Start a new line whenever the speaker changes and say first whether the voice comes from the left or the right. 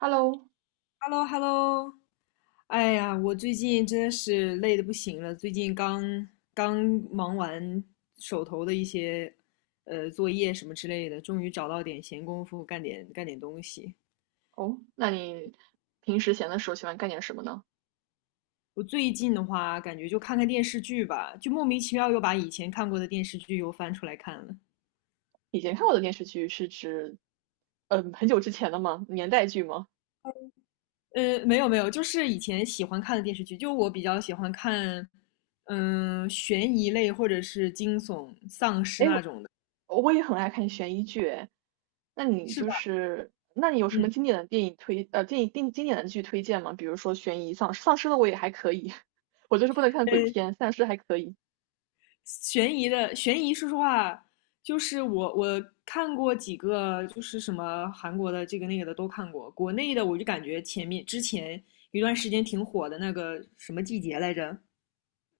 right: Hello。
left: h e l l o h e l l o 哎呀，我最近真的是累的不行了，最近刚忙完手头的一些作业什么之类的，终于找到点闲工夫干点东西。
right: 哦，那你平时闲的时候喜欢干点什么呢？
left: 我最近的话，感觉就看看电视剧吧，就莫名其妙又把以前看过的电视剧又翻出来看了。
right: 以前看过的电视剧是指，嗯，很久之前的吗？年代剧吗？
left: 没有没有，就是以前喜欢看的电视剧，就我比较喜欢看，嗯、悬疑类或者是惊悚、丧尸
right: 哎，
left: 那种的，
right: 我也很爱看悬疑剧，哎，
left: 是吧？
right: 那你有什
left: 嗯。
right: 么经典的电影推，呃，电影定经典的剧推荐吗？比如说悬疑丧尸，丧尸的我也还可以，我就是不能看鬼
left: 呃
right: 片，丧尸还可以。
left: 悬疑的悬疑，说实话，就是我看过几个，就是什么韩国的这个那个的都看过，国内的我就感觉前面之前一段时间挺火的那个什么季节来着，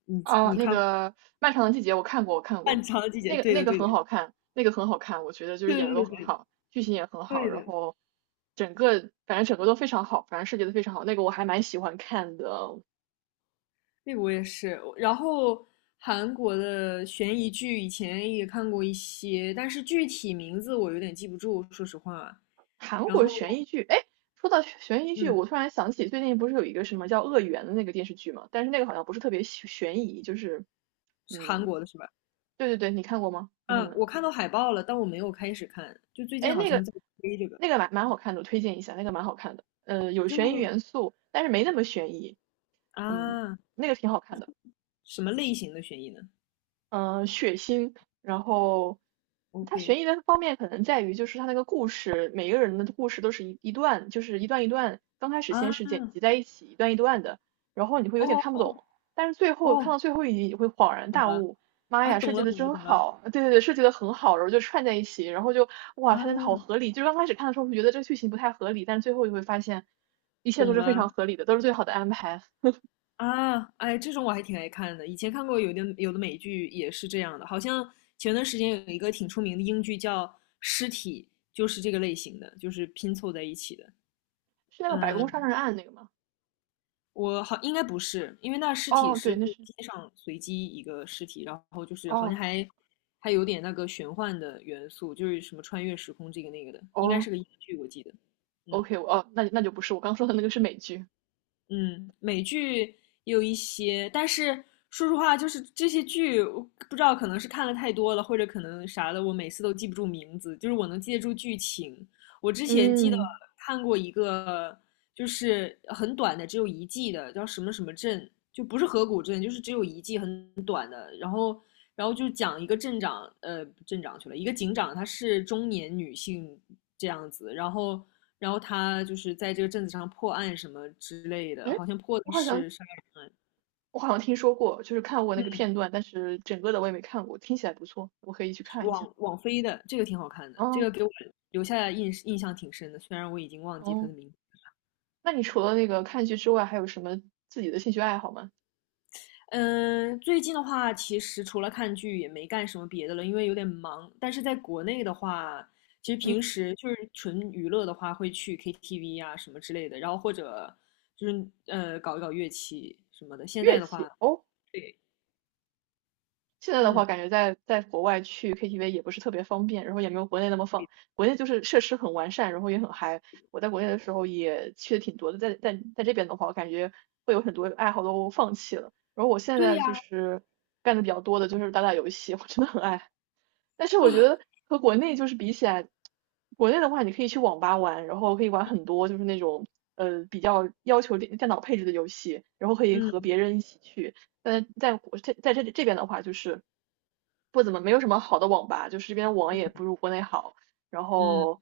left: 你
right: 啊，
left: 你
right: 那
left: 看
right: 个《漫长的季节》我看过,
left: 漫长的季节，
right: 那个
left: 对
right: 那
left: 的
right: 个
left: 对的
right: 很好看，那个很好看，我觉得就是
left: 对
right: 演的都
left: 对对
right: 很
left: 的
right: 好，剧情也很好，
left: 对
right: 然
left: 的，
right: 后整个反正整个都非常好，反正设计的非常好，那个我还蛮喜欢看的
left: 那个我也是。然后韩国的悬疑剧以前也看过一些，但是具体名字我有点记不住，说实话。
right: 韩
left: 然
right: 国
left: 后
right: 悬疑剧。哎，说到悬疑剧，
left: 嗯，
right: 我突然想起最近不是有一个什么叫《恶缘》的那个电视剧嘛，但是那个好像不是特别悬疑，就是
left: 是韩
right: 嗯，
left: 国的是吧？
right: 对对对，你看过吗？你可
left: 嗯，
right: 能。
left: 我看到海报了，但我没有开始看。就最近
right: 哎，
left: 好
right: 那个
left: 像在推这个，
right: 那个蛮好看的，我推荐一下，那个蛮好看的，呃，有
left: 就
right: 悬疑元素，但是没那么悬疑，嗯，
left: 啊，
right: 那个挺好看的。
left: 什么类型的悬疑呢
right: 血腥，然后它
left: ？OK
right: 悬疑的方面可能在于就是它那个故事，每个人的故事都是一段，就是一段一段，刚开始
left: 啊，
right: 先是剪辑在一起，一段一段的，然后你会有点
left: 哦
right: 看不
left: 哦
right: 懂，但是最后看到
left: 哦，
right: 最后一集，你会恍然
left: 懂
right: 大
left: 了
right: 悟，妈
left: 啊，
right: 呀，设
left: 懂
right: 计
left: 了
right: 的
left: 懂了
right: 真
left: 懂了
right: 好，对对对，设计的很好，然后就串在一起，然后就哇，
left: 啊，
right: 它真的好合理，就是刚开始看的时候会觉得这个剧情不太合理，但是最后就会发现一切都
left: 懂
right: 是非常
left: 了
right: 合理的，都是最好的安排，
left: 啊，哎，这种我还挺爱看的。以前看过有的美剧也是这样的，好像前段时间有一个挺出名的英剧叫《尸体》，就是这个类型的，就是拼凑在一起的。
right: 是那个白宫杀
left: 嗯
right: 人案那个吗？
left: 我好应该不是，因为那尸体
right: 哦，对，
left: 是就
right: 那
left: 是
right: 是，
left: 街上随机一个尸体，然后就是好像
right: 哦
left: 还还有点那个玄幻的元素，就是什么穿越时空这个那个的，应该
right: 哦。
left: 是个英剧，我记得。嗯
right: OK,我哦，那那就不是我刚说的那个是美剧。
left: 嗯，美剧也有一些，但是说实话，就是这些剧，我不知道可能是看了太多了，或者可能啥的，我每次都记不住名字，就是我能记得住剧情。我之前记得
right: 嗯，
left: 看过一个就是很短的，只有一季的，叫什么什么镇，就不是河谷镇，就是只有一季很短的。然后，然后就讲一个镇长，镇长去了，一个警长，她是中年女性这样子，然后，然后她就是在这个镇子上破案什么之类的，
right: 哎，
left: 好像破
right: 我
left: 的
right: 好像
left: 是啥？
right: 我好像听说过，就是看过那个
left: 嗯，
right: 片段，但是整个的我也没看过，听起来不错，我可以去
left: 是
right: 看一下。
left: 网飞的，这个挺好看的，这
right: 哦
left: 个给我留下印象挺深的，虽然我已经忘记她
right: 哦，
left: 的名字。
right: 那你除了那个看剧之外，还有什么自己的兴趣爱好吗？
left: 嗯，最近的话，其实除了看剧也没干什么别的了，因为有点忙。但是在国内的话，其实
right: 嗯，
left: 平时就是纯娱乐的话，会去 KTV 啊什么之类的，然后或者就是搞一搞乐器什么的。现在
right: 乐
left: 的话，
right: 器哦，
left: 对，
right: 现在的
left: 嗯，
right: 话，感觉在国外去 KTV 也不是特别方便，然后也没有国内那么放。国内就是设施很完善，然后也很嗨。我在国内的时候也去的挺多的，在这边的话，我感觉会有很多爱好都放弃了。然后我现
left: 对
right: 在就
left: 呀，
right: 是干的比较多的就是打打游戏，我真的很爱但是我觉得
left: 啊，
right: 和国内就是比起来，国内的话你可以去网吧玩，然后可以玩很多就是那种比较要求电脑配置的游戏，然后可以
left: 嗯
right: 和别人一起去。但在国在在这这边的话，就是不怎么没有什么好的网吧，就是这边网也不
left: 嗯，
right: 如国内好。然
left: 嗯，
right: 后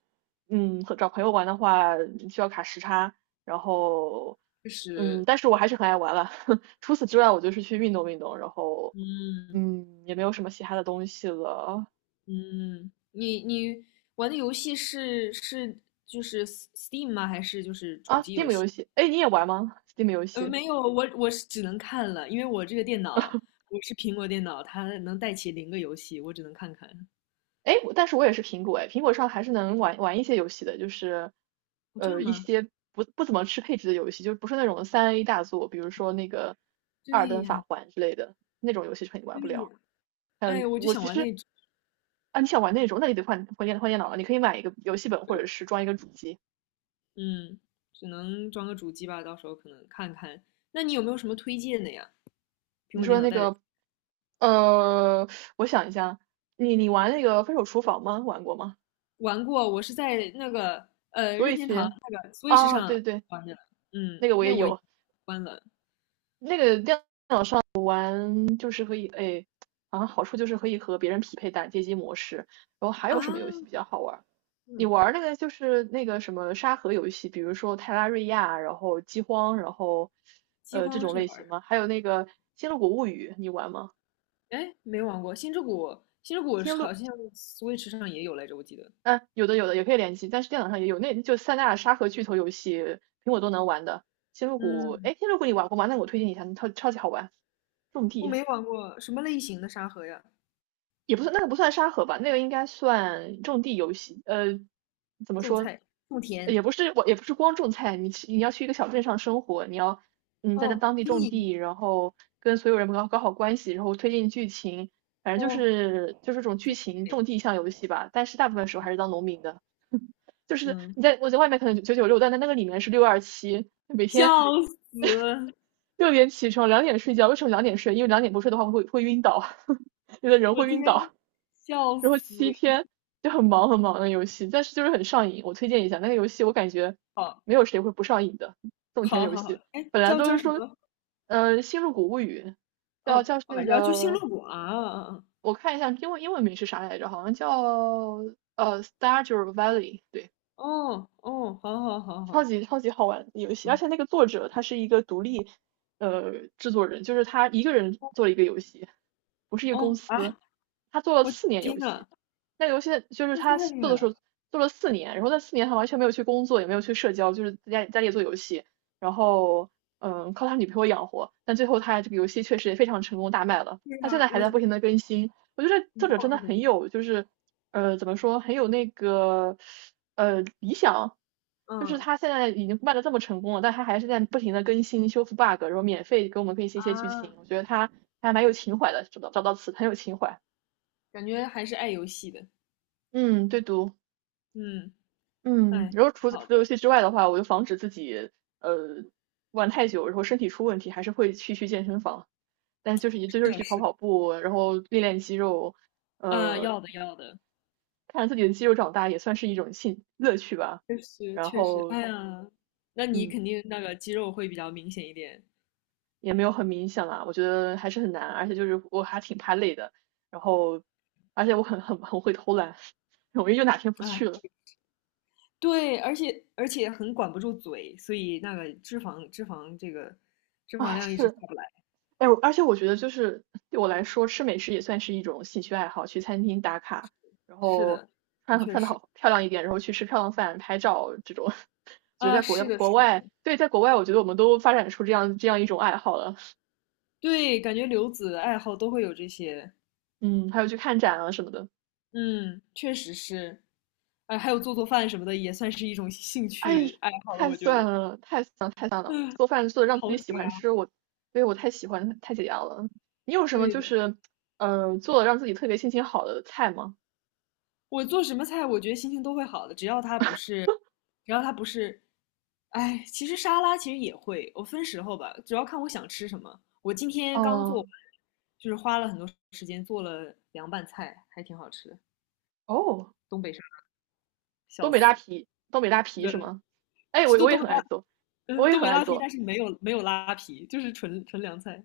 right: 嗯，和找朋友玩的话需要卡时差，然后
left: 就
right: 嗯，
left: 是
right: 但是我还是很爱玩了。除此之外，我就是去运动运动，然后。
left: 嗯
right: 嗯，也没有什么其他的东西了。
left: 嗯，你玩的游戏是就是 Steam 吗？还是就是主
right: 啊
left: 机游
right: ，Steam 游
left: 戏？
right: 戏，哎，你也玩吗？Steam 游戏，
left: 没有，我是只能看了，因为我这个电脑我是苹果电脑，它能带起零个游戏，我只能看看。
right: 哎，我但是我也是苹果，哎，苹果上还是能玩一些游戏的，就是
left: 哦，这样
right: 一
left: 吗？
right: 些不怎么吃配置的游戏，就是不是那种三 A 大作，比如说那个《二尔
left: 对
right: 登法
left: 呀，
right: 环》之类的那种游戏肯定玩
left: 对
right: 不了。
left: 呀。
right: 还有
left: 哎，我就
right: 我
left: 想
right: 其
left: 玩
right: 实
left: 那种，
right: 啊，你想玩那种，那你得换电脑了，你可以买一个游戏本或者是装一个主机。
left: 嗯，只能装个主机吧，到时候可能看看。那你有没有什么推荐的呀？苹
right: 你
left: 果
right: 说
left: 电
right: 的
left: 脑
right: 那
left: 带的，
right: 个呃，我想一下，你玩那个《分手厨房》吗？玩过吗？
left: 玩过，我是在那个
right: 所
left: 任
right: 以
left: 天堂
right: 去
left: 那个 Switch
right: 啊，
left: 上
right: 对对，
left: 玩的，嗯，
right: 那个我也
left: 那我
right: 有。
left: 关了
right: 那个电嗯就是可以，哎，好像好处就是可以和别人匹配打街机模式。然后还
left: 啊，
right: 有什么游戏比较好玩儿？你
left: 嗯，
right: 玩儿那个就是那个什么沙盒游戏，比如说泰拉瑞亚，然后饥荒，然后
left: 饥
right: 这
left: 荒
right: 种
left: 是
right: 类
left: 玩
right: 型
left: 的。
right: 吗？还有那个《星露谷物语》，你玩吗？
left: 哎，没玩过《星之谷》，《星之谷》
right: 星
left: 好
right: 露，
left: 像 Switch 上也有来着，我记得。
right: 嗯、有的也可以联机，但是电脑上也有，那就三大沙盒巨头游戏，苹果都能玩的。星露谷，
left: 嗯，
right: 哎，星露谷你玩过吗？那我推荐一下，超超级好玩，种
left: 我
right: 地。
left: 没玩过，什么类型的沙盒呀？
right: 也不算那个不算沙盒吧，那个应该算种地游戏。呃，怎么
left: 种
right: 说？
left: 菜、种田，
right: 也不是我，也不是光种菜，你要去一个小镇上生活，你要嗯在
left: 哦，
right: 当地
left: 经
right: 种
left: 营，
right: 地，然后跟所有人搞搞好关系，然后推进剧情，反正就
left: 哦，
right: 是就是这种剧
left: 经营
right: 情
left: 类，
right: 种地向游戏吧。但是大部分时候还是当农民的，就是
left: 嗯，
right: 你在我在外面可能九九六，但在那个里面是六二七，每天
left: 笑死！
right: 六点起床，两点睡觉。为什么两点睡？因为两点不睡的话会晕倒，有的人
left: 我
right: 会
left: 天，
right: 晕倒。
left: 笑死！
right: 然后七天就很忙很忙的游戏，但是就是很上瘾。我推荐一下那个游戏，我感觉
left: 好，
right: 没有谁会不上瘾的。种田
left: 好，
right: 游
left: 好，好，
right: 戏
left: 哎，
right: 本来
left: 叫
right: 都
left: 叫
right: 是
left: 什
right: 说，
left: 么？
right: 呃，《星露谷物语》叫
left: 哦，
right: 叫
left: 哦，
right: 那
left: 要去星
right: 个，
left: 露谷啊，啊
right: 我看一下英文名是啥来着，好像叫《Stardew Valley》,对，
left: 哦，哦，好好好
right: 超
left: 好，
right: 级超级好玩的游戏，而
left: 嗯，
right: 且那个作者他是一个独立呃制作人，就是他一个人做了一个游戏，不是一个公
left: 哦
right: 司，
left: 啊，
right: 他做了
left: 我
right: 四年
left: 天
right: 游
left: 呐，
right: 戏，那游戏就是
left: 那
right: 他
left: 太厉
right: 做
left: 害
right: 的时候
left: 了！
right: 做了四年，然后那四年他完全没有去工作，也没有去社交，就是在家里做游戏，然后嗯靠他女朋友养活，但最后他这个游戏确实也非常成功大卖了，
left: 对
right: 他现
left: 呀，
right: 在还
left: 我
right: 在
left: 天，
right: 不停的更新，我觉得这
left: 一
right: 作者
left: 炮
right: 真的
left: 而红，
right: 很有就是怎么说，很有那个理想，就是
left: 嗯。
right: 他现在已经卖的这么成功了，但他还是在不停的更新修复 bug,然后免费给我们更新一些剧
left: 啊，
right: 情，我觉得他还蛮有情怀的，找到找到词很有情怀。
left: 感觉还是爱游戏的，
right: 嗯，对读，
left: 嗯，
right: 嗯，
left: 哎，
right: 然后
left: 挺好
right: 除
left: 的，
right: 了游戏之外的话，我就防止自己呃玩太久，然后身体出问题，还是会去健身房，但是就是也就
left: 是
right: 是
left: 的，
right: 去跑
left: 是的，
right: 跑步，然后练练肌肉，
left: 啊，
right: 呃，
left: 要的要的，
right: 看着自己的肌肉长大也算是一种兴乐趣吧。
left: 确实
right: 然
left: 确实，
right: 后
left: 哎呀，那你
right: 嗯，
left: 肯定那个肌肉会比较明显一点，
right: 也没有很明显啦，我觉得还是很难，而且就是我还挺怕累的，然后而且我很会偷懒，容易就哪天不
left: 啊，
right: 去了。
left: 对，而且很管不住嘴，所以那个脂肪这个脂肪
right: 啊，
left: 量一直下
right: 是，
left: 不来，
right: 哎，我而且我觉得就是对我来说，吃美食也算是一种兴趣爱好，去餐厅打卡，然
left: 是
right: 后
left: 的，的
right: 穿
left: 确
right: 穿的
left: 是，
right: 好漂亮一点，然后去吃漂亮饭、拍照这种。觉得
left: 啊，
right: 在国
left: 是的，是
right: 国
left: 的，
right: 外，对，在国外，我觉得我们都发展出这样一种爱好了。
left: 对，感觉留子爱好都会有这些，
right: 嗯，还有去看展啊什么的。
left: 嗯，确实是，哎，还有做饭什么的也算是一种兴
right: 哎，
left: 趣爱好了，
right: 太
left: 我觉
right: 算
left: 得。
right: 了，太算了，太算了！
left: 嗯
right: 做饭做的让自
left: 好
right: 己喜
left: 解
right: 欢
left: 压，
right: 吃，我，对，我太喜欢，太解压了。你有什么
left: 对
right: 就
left: 的。
right: 是，呃，做的让自己特别心情好的菜吗？
left: 我做什么菜，我觉得心情都会好的，只要它不是，只要它不是，哎，其实沙拉其实也会，我分时候吧，主要看我想吃什么。我今天刚做
right: 哦，
left: 完就是花了很多时间做了凉拌菜，还挺好吃的，
right: 哦，
left: 东北沙拉笑
right: 东北大
left: 死。
right: 皮，东北大皮
left: 对，
right: 是吗？哎，
left: 是
right: 我
left: 东
right: 我也
left: 东
right: 很
left: 北拉，
right: 爱做，我
left: 嗯，
right: 也
left: 东
right: 很
left: 北
right: 爱
left: 拉皮，
right: 做。
left: 但是没有没有拉皮，就是纯纯凉菜。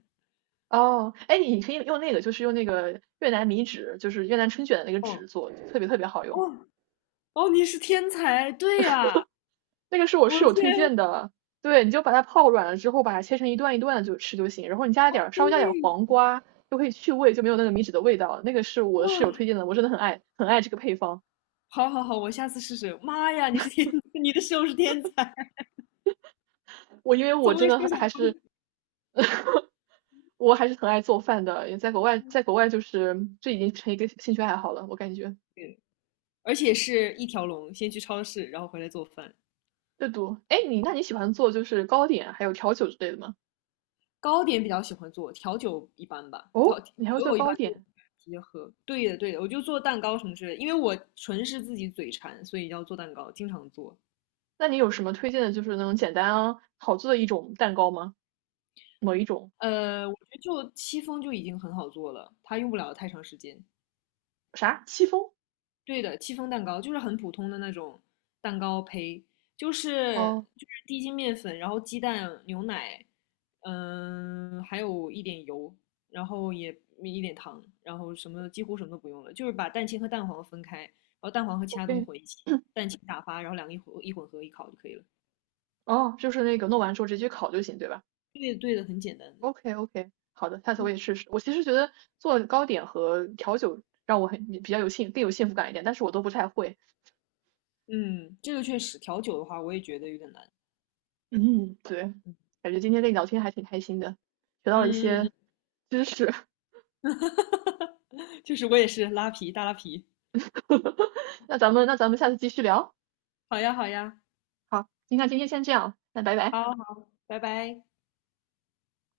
right: 哦，哎，你可以用那个，就是用那个越南米纸，就是越南春卷的那个纸
left: 哦
right: 做，特别特别好用。
left: 哦哦，你是天才，对呀，
right: 那个是我
left: 我
right: 室
left: 的
right: 友推
left: 天，
right: 荐的，对，你就把它泡软了之后，把它切成一段一段的就吃就行，然后你加一
left: 哦
right: 点儿稍
left: 对，
right: 微加点儿黄瓜，就可以去味，就没有那个米脂的味道了。那个是我室友推
left: 哇，
right: 荐的，我真的很爱很爱这个配方。
left: 好好好，我下次试试。妈呀，你是天，你的室友是天才，
right: 我因为我
left: 从
right: 真
left: 未
right: 的
left: 设
right: 很
left: 想
right: 还
left: 过。
right: 是，我还是很爱做饭的，也在国外，在国外就是这已经成一个兴趣爱好了，我感觉
left: 对而且是一条龙，先去超市，然后回来做饭。
right: 阅读。哎，你那你喜欢做就是糕点还有调酒之类的吗？
left: 糕点比较喜欢做，调酒一般吧，调
right: 哦，
left: 酒
right: 你还会做
left: 我一般
right: 糕
left: 就
right: 点？
left: 直接喝。对的，对的，我就做蛋糕什么之类的，因为我纯是自己嘴馋，所以要做蛋糕，经常做。
right: 那你有什么推荐的，就是那种简单啊好做的一种蛋糕吗？某一种？
left: 我觉得就戚风就已经很好做了，它用不了太长时间。
right: 啥？戚风？
left: 对的，戚风蛋糕就是很普通的那种蛋糕胚，就是
right: 哦
left: 就是低筋面粉，然后鸡蛋、牛奶，嗯，还有一点油，然后也一点糖，然后什么几乎什么都不用了，就是把蛋清和蛋黄分开，然后蛋黄和其他东西
right: ，OK,
left: 混一起，蛋清打发，然后两个一混合一烤就可以了。
right: 哦，就是那个弄完之后直接去烤就行，对吧
left: 对的对的，很简单的。
right: ？OK OK,好的，下次我
left: 嗯
right: 也试试。我其实觉得做糕点和调酒让我比较有幸福感一点，但是我都不太会。
left: 嗯，这个确实调酒的话，我也觉得有点难。
right: 嗯，对，
left: 嗯
right: 感觉今天跟
left: 嗯
right: 你聊天还挺开心的，学到了一
left: 嗯，
right: 些
left: 嗯
right: 知识。
left: 就是我也是拉皮大拉皮。
right: 那咱们下次继续聊。
left: 好呀好呀。
right: 好，那今天先这样，那拜拜。
left: 好好，拜拜。